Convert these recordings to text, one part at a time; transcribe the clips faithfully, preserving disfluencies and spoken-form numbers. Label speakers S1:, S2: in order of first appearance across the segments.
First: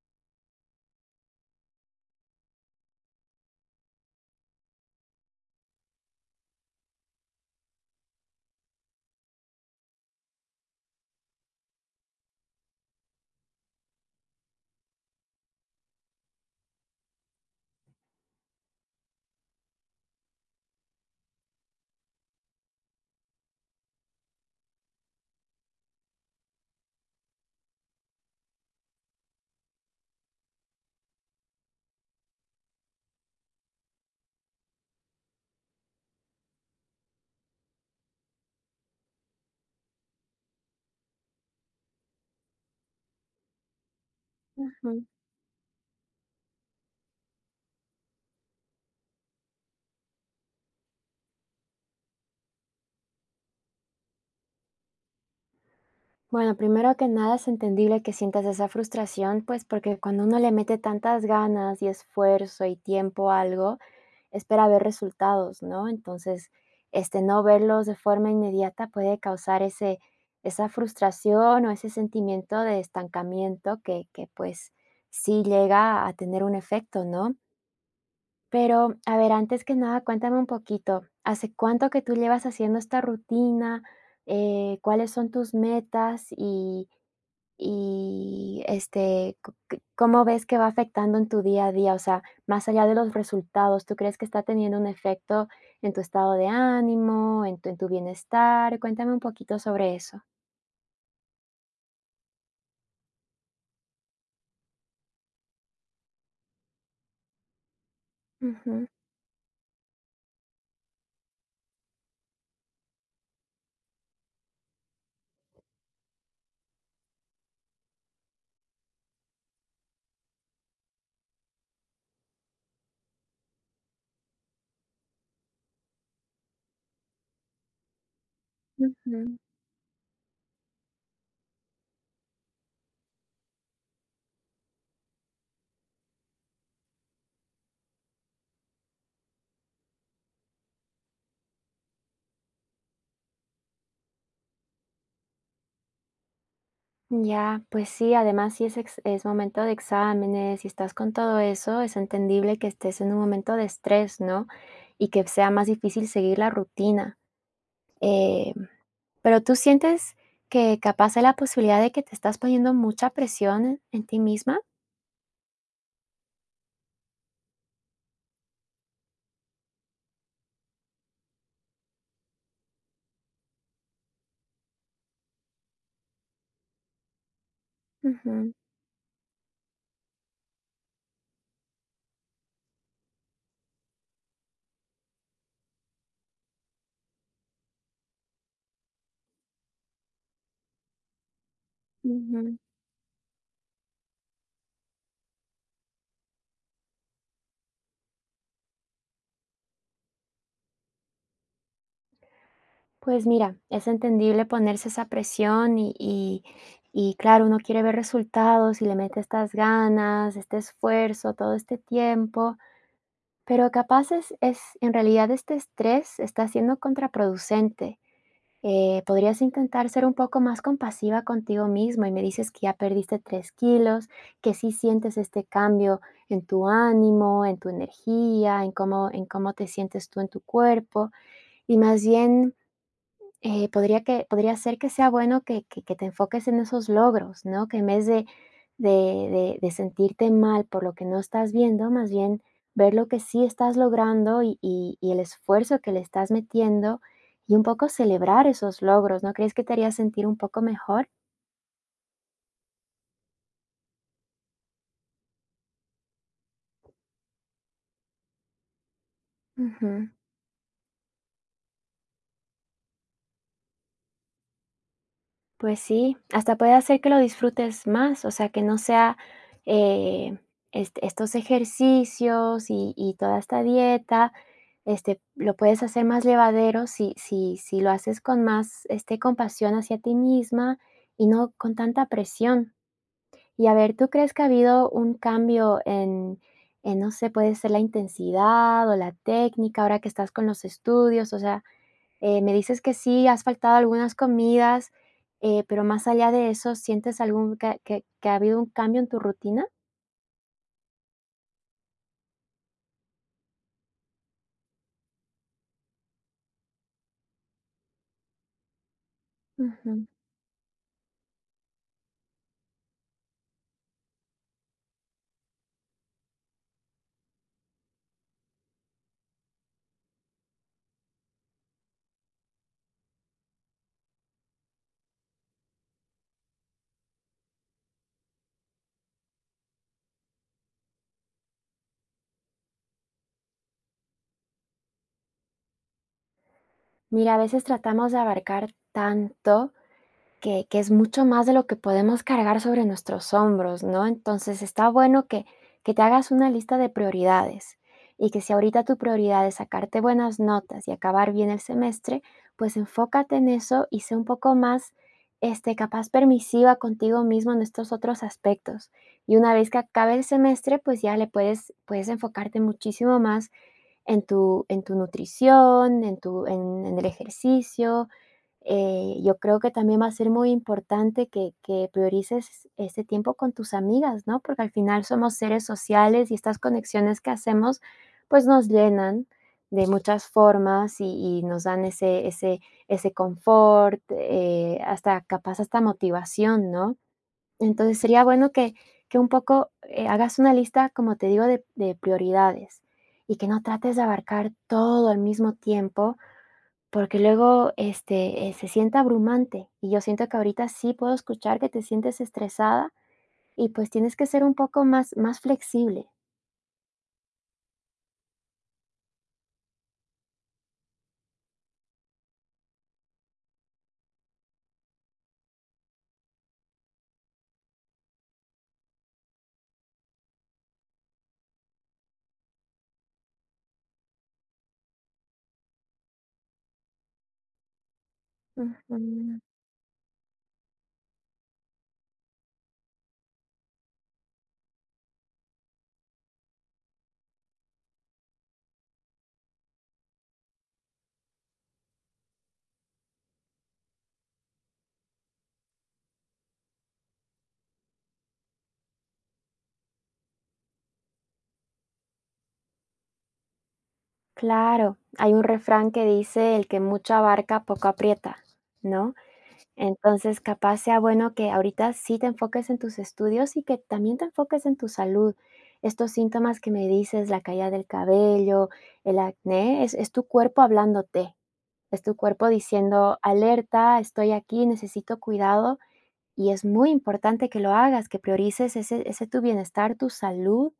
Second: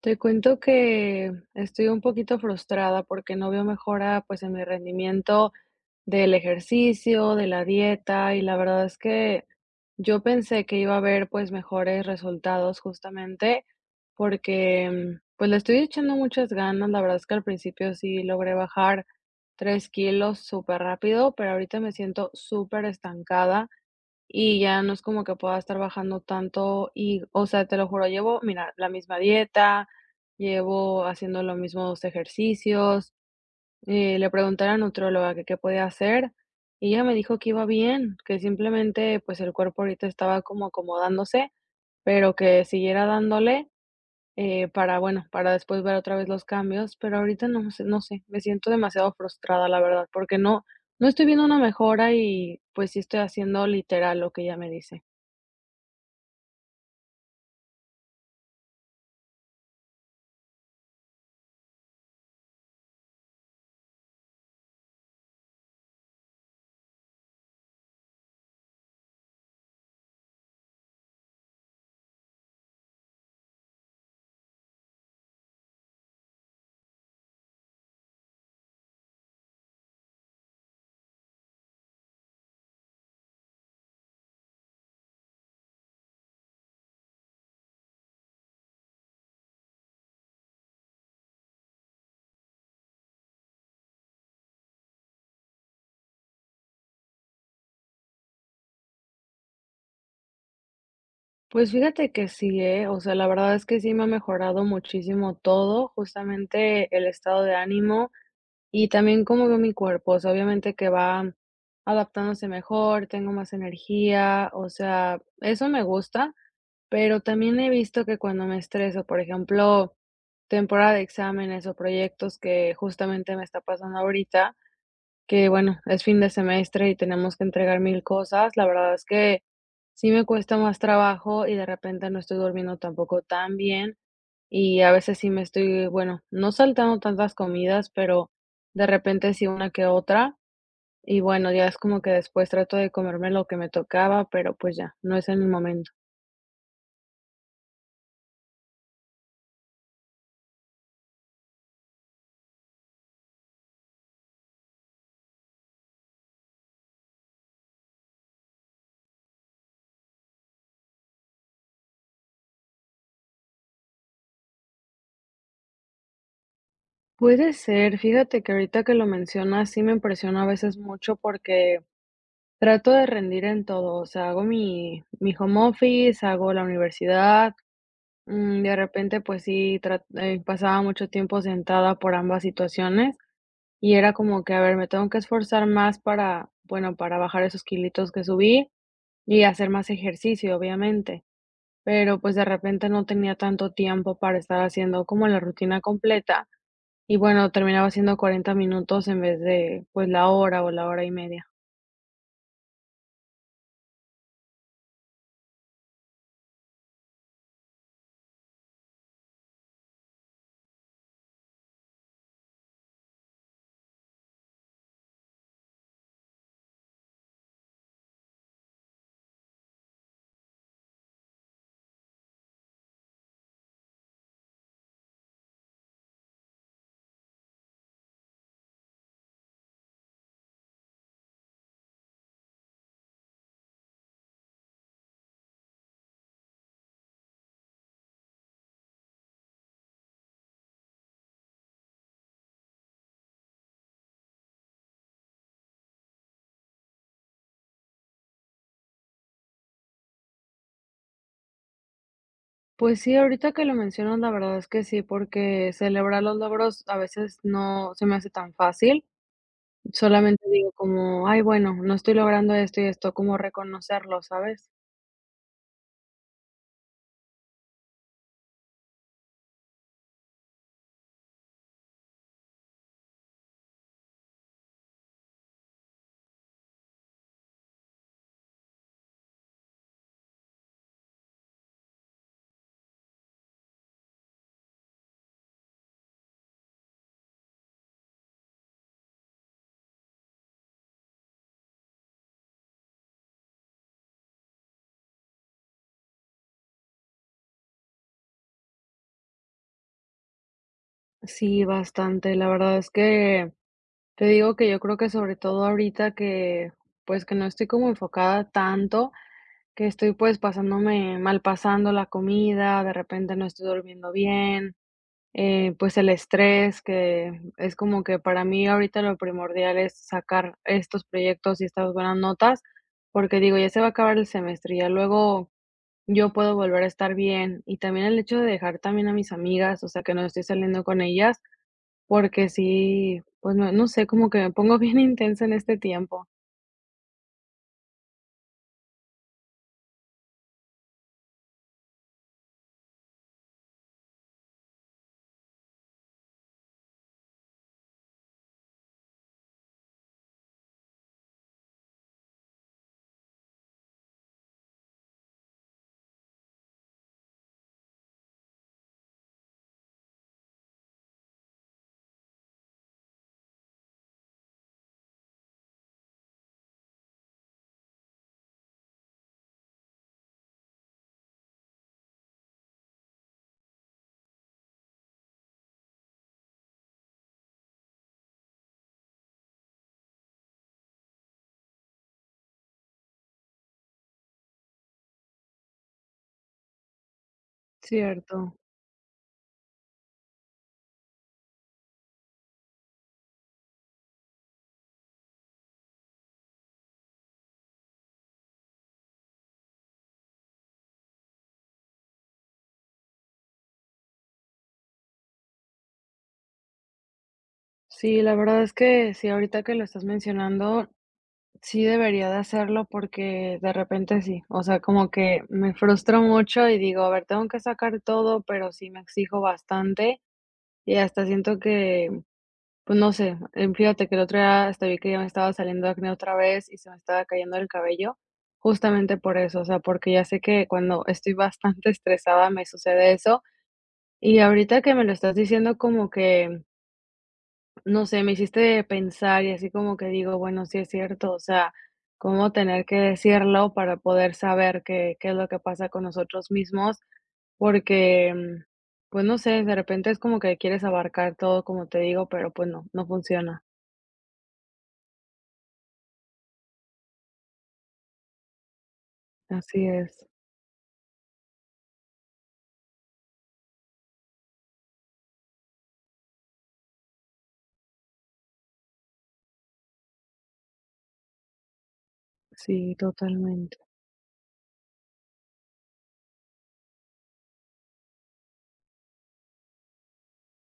S1: Te cuento que estoy un poquito frustrada porque no veo mejora, pues, en mi rendimiento del ejercicio, de la dieta, y la verdad es que yo pensé que iba a haber, pues, mejores resultados justamente porque, mm, pues, le estoy echando muchas ganas. La verdad es que al principio sí logré bajar tres kilos súper rápido, pero ahorita me siento súper estancada. Y ya no es como que pueda estar bajando tanto y, o sea, te lo juro, llevo, mira, la misma dieta, llevo haciendo los mismos ejercicios. Eh, le pregunté a la nutrióloga que qué podía hacer y ella me dijo que iba bien, que simplemente pues el cuerpo ahorita estaba como acomodándose, pero que siguiera dándole eh,
S2: Ujú.
S1: para, bueno, para después ver otra vez los cambios, pero ahorita no sé, no sé, me siento demasiado frustrada, la verdad, porque no, no estoy viendo una mejora y pues sí estoy haciendo literal lo que ella me dice.
S2: Bueno, primero que nada es entendible que sientas esa frustración, pues porque cuando uno le mete tantas ganas y esfuerzo y tiempo a algo, espera ver resultados, ¿no? Entonces, este, no verlos de forma inmediata puede causar ese, esa frustración o ese sentimiento de estancamiento que, que pues sí llega a tener un efecto, ¿no? Pero, a ver, antes que nada, cuéntame un poquito, ¿hace cuánto que tú llevas haciendo esta rutina? Eh, ¿cuáles son tus metas? Y y, este, co c ¿cómo ves que va afectando en tu día a día? O sea, más allá de los resultados, ¿tú crees que está teniendo un efecto en tu estado de ánimo, en tu en tu bienestar? Cuéntame un poquito sobre eso.
S1: Pues fíjate que sí, ¿eh? O sea, la verdad es que sí me ha mejorado muchísimo todo, justamente el estado de ánimo y
S2: Ujú,
S1: también cómo veo mi cuerpo. O sea, obviamente que va adaptándose mejor, tengo más energía, o sea, eso me gusta, pero también he visto que cuando me estreso, por ejemplo, temporada de exámenes o proyectos que justamente me está pasando ahorita, que bueno, es fin de semestre y tenemos que entregar mil cosas. La verdad es
S2: ujú.
S1: que sí me cuesta más trabajo y de repente no estoy durmiendo tampoco tan bien y a veces sí me estoy, bueno, no saltando tantas comidas, pero de repente sí una que otra y bueno, ya es como que después trato de comerme lo que me tocaba, pero pues ya, no es en el momento.
S2: Ya, pues sí, además si es, ex- es momento de exámenes y estás con todo eso, es entendible que estés en un momento de estrés, ¿no? Y que sea más difícil seguir la rutina. Eh, pero tú sientes que capaz hay la posibilidad de que te estás poniendo mucha presión en, en ti misma.
S1: Puede ser, fíjate que ahorita que lo mencionas sí me impresiona a veces mucho porque trato de rendir en todo, o sea, hago mi mi home office, hago la universidad,
S2: Ujú,
S1: mm, de repente, pues sí, tra eh, pasaba mucho tiempo sentada por ambas situaciones, y era como que, a ver, me tengo que esforzar más para, bueno, para bajar esos kilitos que subí y hacer más ejercicio, obviamente, pero, pues, de
S2: ujú.
S1: repente no tenía tanto tiempo para estar haciendo como la rutina completa y, bueno, terminaba haciendo cuarenta minutos en vez de, pues, la hora o la hora y media.
S2: Pues mira, es entendible ponerse esa presión y, y, y claro, uno quiere ver resultados y le mete estas ganas, este esfuerzo, todo este tiempo. Pero capaz es es en realidad este estrés está siendo contraproducente. Eh, podrías intentar ser un poco más compasiva contigo mismo y me dices que ya perdiste tres kilos, que sí sientes este cambio en tu ánimo, en tu energía, en cómo en cómo te sientes tú en tu cuerpo, y más bien eh, podría que podría ser que sea bueno que que que te enfoques en esos logros, ¿no? Que en vez de de de de sentirte mal por lo que no estás viendo, más bien ver lo que sí estás logrando y y y el esfuerzo que le estás metiendo, y un poco celebrar esos logros, ¿no crees que te haría sentir un poco mejor?
S1: Pues sí, ahorita que lo mencionas, la verdad es que sí, porque celebrar los logros a veces no se me hace tan fácil.
S2: Ujú.
S1: Solamente digo como, ay, bueno, no estoy logrando esto y esto, como reconocerlo, ¿sabes?
S2: Pues sí, hasta puede hacer que lo disfrutes más, o sea, que no sea, eh, este, estos ejercicios y y toda esta dieta, este, lo puedes hacer más llevadero si si si lo haces con más, este, compasión hacia ti misma y no con tanta presión. Y a ver, ¿tú crees que ha habido un cambio en en, no sé, puede ser la intensidad o la técnica ahora que estás con los estudios? O sea, eh, me dices que sí, has faltado a algunas comidas, eh, pero más allá de eso, ¿sientes algún que que que ha habido un cambio en tu rutina?
S1: Sí, bastante. La verdad es que te digo que yo creo que sobre todo ahorita que, pues que no estoy como enfocada tanto, que
S2: Ujú.
S1: estoy pues pasándome mal pasando la comida, de repente no estoy durmiendo bien. Eh, pues el estrés, que es como que para mí ahorita lo primordial es sacar estos proyectos y estas buenas notas, porque digo, ya se va a acabar el semestre, ya luego yo puedo volver a estar bien. Y también el hecho de dejar también a mis amigas, o sea, que no estoy saliendo con ellas, porque sí, pues no, no sé, como que me pongo bien intensa en este tiempo.
S2: Mira, a veces tratamos de abarcar tanto, que que es mucho más de lo que podemos cargar sobre nuestros hombros, ¿no? Entonces, está bueno que que te hagas una lista de prioridades, y que si ahorita tu prioridad es sacarte buenas notas y acabar bien el semestre, pues enfócate en eso y sé un poco más, este, capaz permisiva contigo mismo en estos otros aspectos. Y una vez que acabe el semestre, pues ya le puedes puedes enfocarte muchísimo más en tu en tu nutrición, en tu en en el ejercicio, eh, yo creo que también va a ser muy importante que, que priorices ese tiempo con tus amigas, ¿no? Porque al final somos seres sociales y estas conexiones que hacemos, pues nos llenan de muchas formas y, y nos dan ese, ese, ese confort, eh, hasta capaz, hasta motivación, ¿no? Entonces sería bueno
S1: Cierto.
S2: que, que un poco eh, hagas una lista, como te digo, de, de prioridades y que no trates de abarcar todo al mismo tiempo porque luego, este, eh, se siente abrumante, y yo siento que ahorita sí puedo escuchar que te sientes estresada y, pues, tienes que ser un poco más más flexible.
S1: Sí, la verdad es que sí, ahorita que lo estás mencionando, sí debería de hacerlo porque de repente sí, o sea, como que me frustro mucho y digo, a ver, tengo que sacar todo, pero sí me exijo bastante y hasta siento que, pues no sé, eh, fíjate que el otro día hasta vi que ya me estaba saliendo acné otra vez y se me estaba cayendo el cabello, justamente por
S2: Ujú.
S1: eso, o sea, porque ya sé que cuando estoy bastante estresada me sucede eso y ahorita que me lo estás diciendo como que no sé, me hiciste pensar y así como que digo, bueno, sí es cierto, o sea, cómo tener que decirlo para poder saber qué, qué es lo que pasa con nosotros mismos, porque, mm, pues no sé, de repente es como que quieres abarcar todo, como te digo, pero pues no, no funciona.
S2: Claro, hay un refrán que dice: "El que mucho abarca, poco aprieta", ¿no?
S1: Así es,
S2: Entonces, capaz sea bueno que ahorita sí te enfoques en tus estudios y que también te enfoques en tu salud. Estos síntomas que me dices, la caída del cabello, el acné, es es tu cuerpo hablándote. Es tu cuerpo
S1: sí,
S2: diciendo,
S1: totalmente.
S2: alerta, estoy aquí, necesito cuidado. Y es muy importante que lo hagas, que priorices ese, ese tu bienestar, tu salud,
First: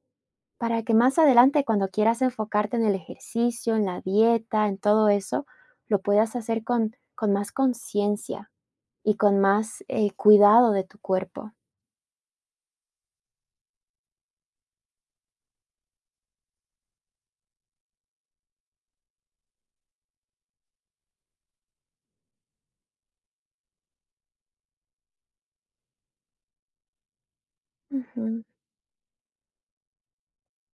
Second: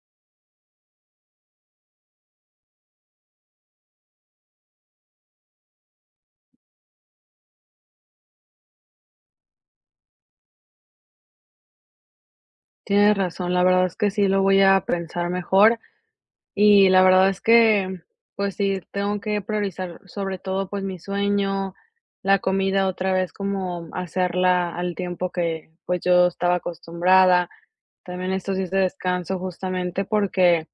S2: para que más adelante cuando quieras enfocarte en el ejercicio, en la dieta, en todo eso, lo puedas hacer con, con más conciencia y con más eh, cuidado de tu cuerpo.
S1: Tienes razón, la verdad es que sí lo voy a pensar mejor. Y la verdad es que, pues sí, tengo que priorizar sobre todo, pues mi sueño, la comida otra vez como hacerla al tiempo que, pues yo estaba acostumbrada. También
S2: Ujú,
S1: estos días de descanso justamente porque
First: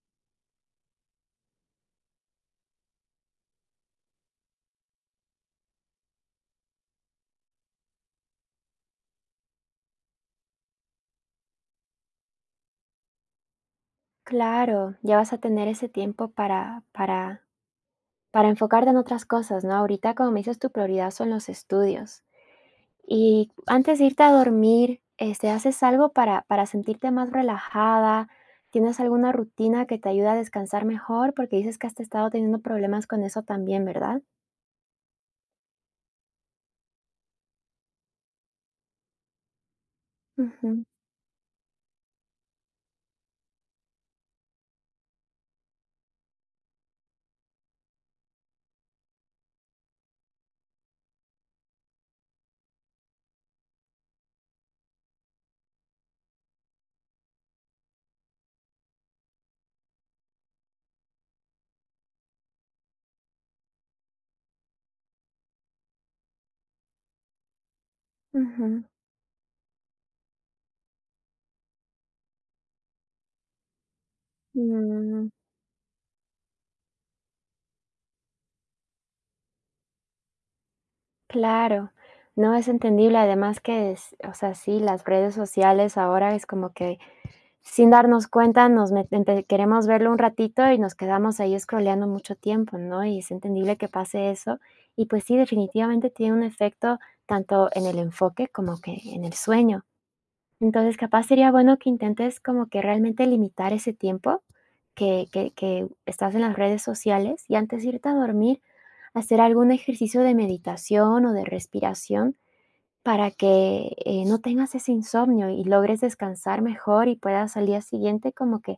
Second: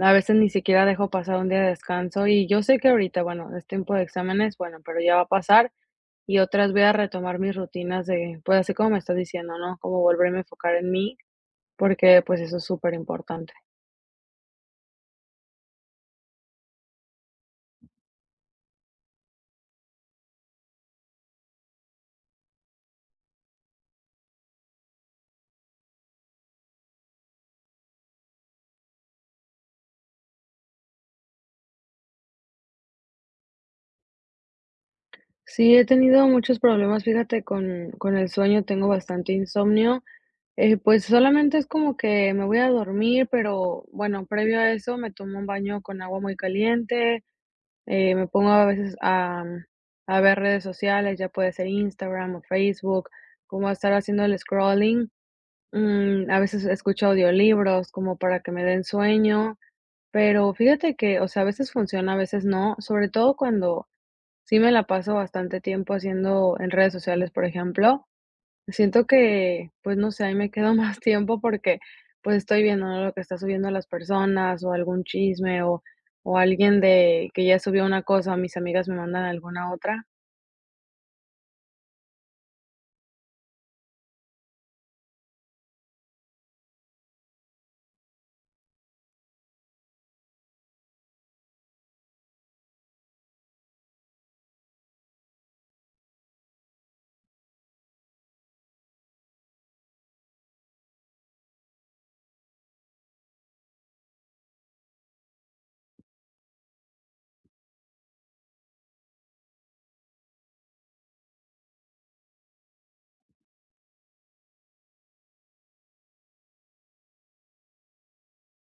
S1: a veces ni siquiera dejo pasar un día de descanso y yo sé que ahorita, bueno, es tiempo de exámenes, bueno, pero ya va a pasar y otras voy a retomar mis rutinas de, pues así como me estás diciendo, ¿no? Como volverme a enfocar en mí porque pues eso es súper importante.
S2: claro, ya vas a tener ese tiempo para, para, para enfocarte en otras cosas, ¿no? Ahorita, como me dices, tu prioridad son los estudios. Y antes de irte a dormir, este, ¿haces algo para para sentirte más relajada? ¿Tienes alguna rutina que te ayude a descansar mejor? Porque dices que has estado teniendo problemas con eso también, ¿verdad?
S1: Sí, he tenido muchos problemas, fíjate, con con el sueño, tengo bastante insomnio. Eh,
S2: Ujú,
S1: pues, solamente es como que me voy a dormir, pero bueno, previo a eso me tomo un baño con agua muy caliente, eh, me pongo a veces a mm, a ver redes sociales, ya puede ser Instagram o Facebook, como a estar haciendo el scrolling. Mm, a veces escucho audiolibros como para que me den sueño, pero fíjate que, o sea, a veces funciona, a veces no, sobre todo cuando sí me la paso bastante tiempo haciendo en redes sociales, por ejemplo.
S2: ujú.
S1: Siento que, pues, no sé, ahí me quedo más tiempo porque, pues, estoy viendo, ¿no?, lo que está subiendo las personas, o algún
S2: Mm,
S1: chisme, o o alguien de que ya subió una cosa, mis amigas me mandan alguna otra.
S2: claro. No, es entendible, además que es o sea, sí, las redes sociales ahora es como que sin darnos cuenta, nos met empe queremos verlo un ratito y nos quedamos ahí scrolleando mucho tiempo, ¿no? Y es entendible que pase eso. Y, pues sí, definitivamente tiene un efecto tanto en el enfoque como que en el sueño. Entonces, capaz sería bueno que intentes como que realmente limitar ese tiempo que que que estás en las redes sociales, y antes de irte a dormir, hacer algún ejercicio de meditación o de respiración para que, eh, no tengas ese insomnio y logres descansar mejor y puedas al día siguiente como que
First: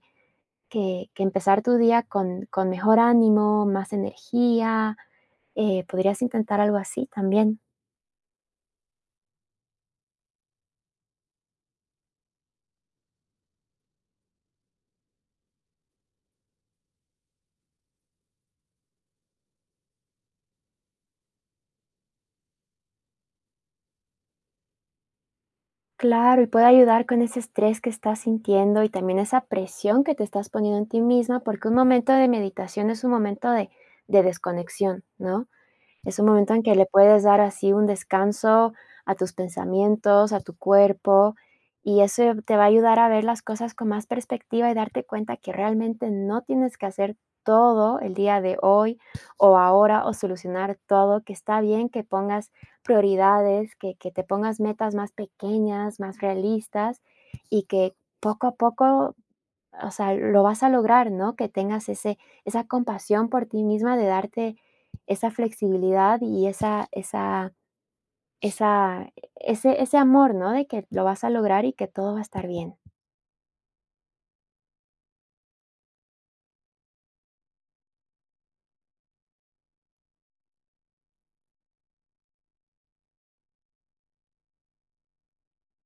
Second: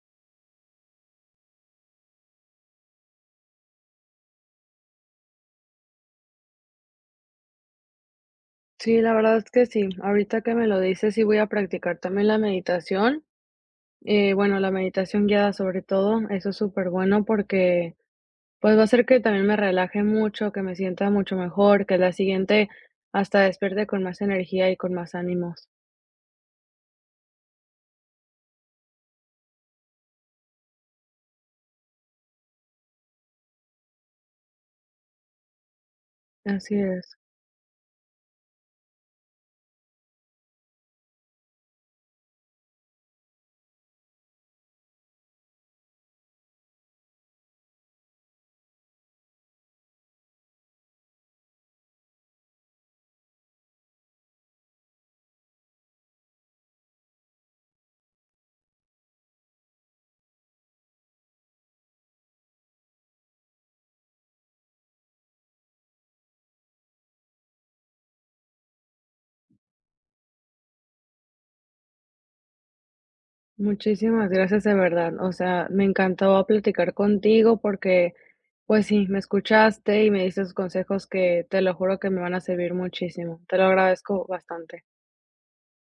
S2: que que empezar tu día con con mejor ánimo, más energía, eh, podrías intentar algo así también.
S1: Sí, la verdad es que sí. Ahorita que me lo dices, sí voy a practicar también la meditación. Eh, bueno, la meditación guiada sobre todo, eso es súper bueno porque pues va a ser que también me relaje mucho, que me sienta mucho mejor, que la siguiente hasta despierte con más energía y con más ánimos.
S2: Claro, y puede ayudar con ese estrés que estás sintiendo y también esa presión que te estás poniendo en ti misma, porque un momento de meditación es un momento de de desconexión, ¿no? Es un momento en
S1: Así
S2: que le
S1: es.
S2: puedes dar así un descanso a tus pensamientos, a tu cuerpo, y eso te va a ayudar a ver las cosas con más perspectiva y darte cuenta que realmente no tienes que hacer todo el día de hoy o ahora o solucionar todo, que está bien que pongas prioridades, que, que te pongas metas más pequeñas, más realistas y que poco a poco o sea, lo vas a lograr, ¿no? Que tengas ese esa compasión por ti misma de darte esa flexibilidad y esa esa esa ese ese amor, ¿no? De que lo vas a lograr y que todo va a estar bien.
S1: Muchísimas gracias de verdad. O sea, me encantó platicar contigo porque, pues sí, me escuchaste y me diste consejos que te lo juro que me van a servir muchísimo. Te lo agradezco bastante.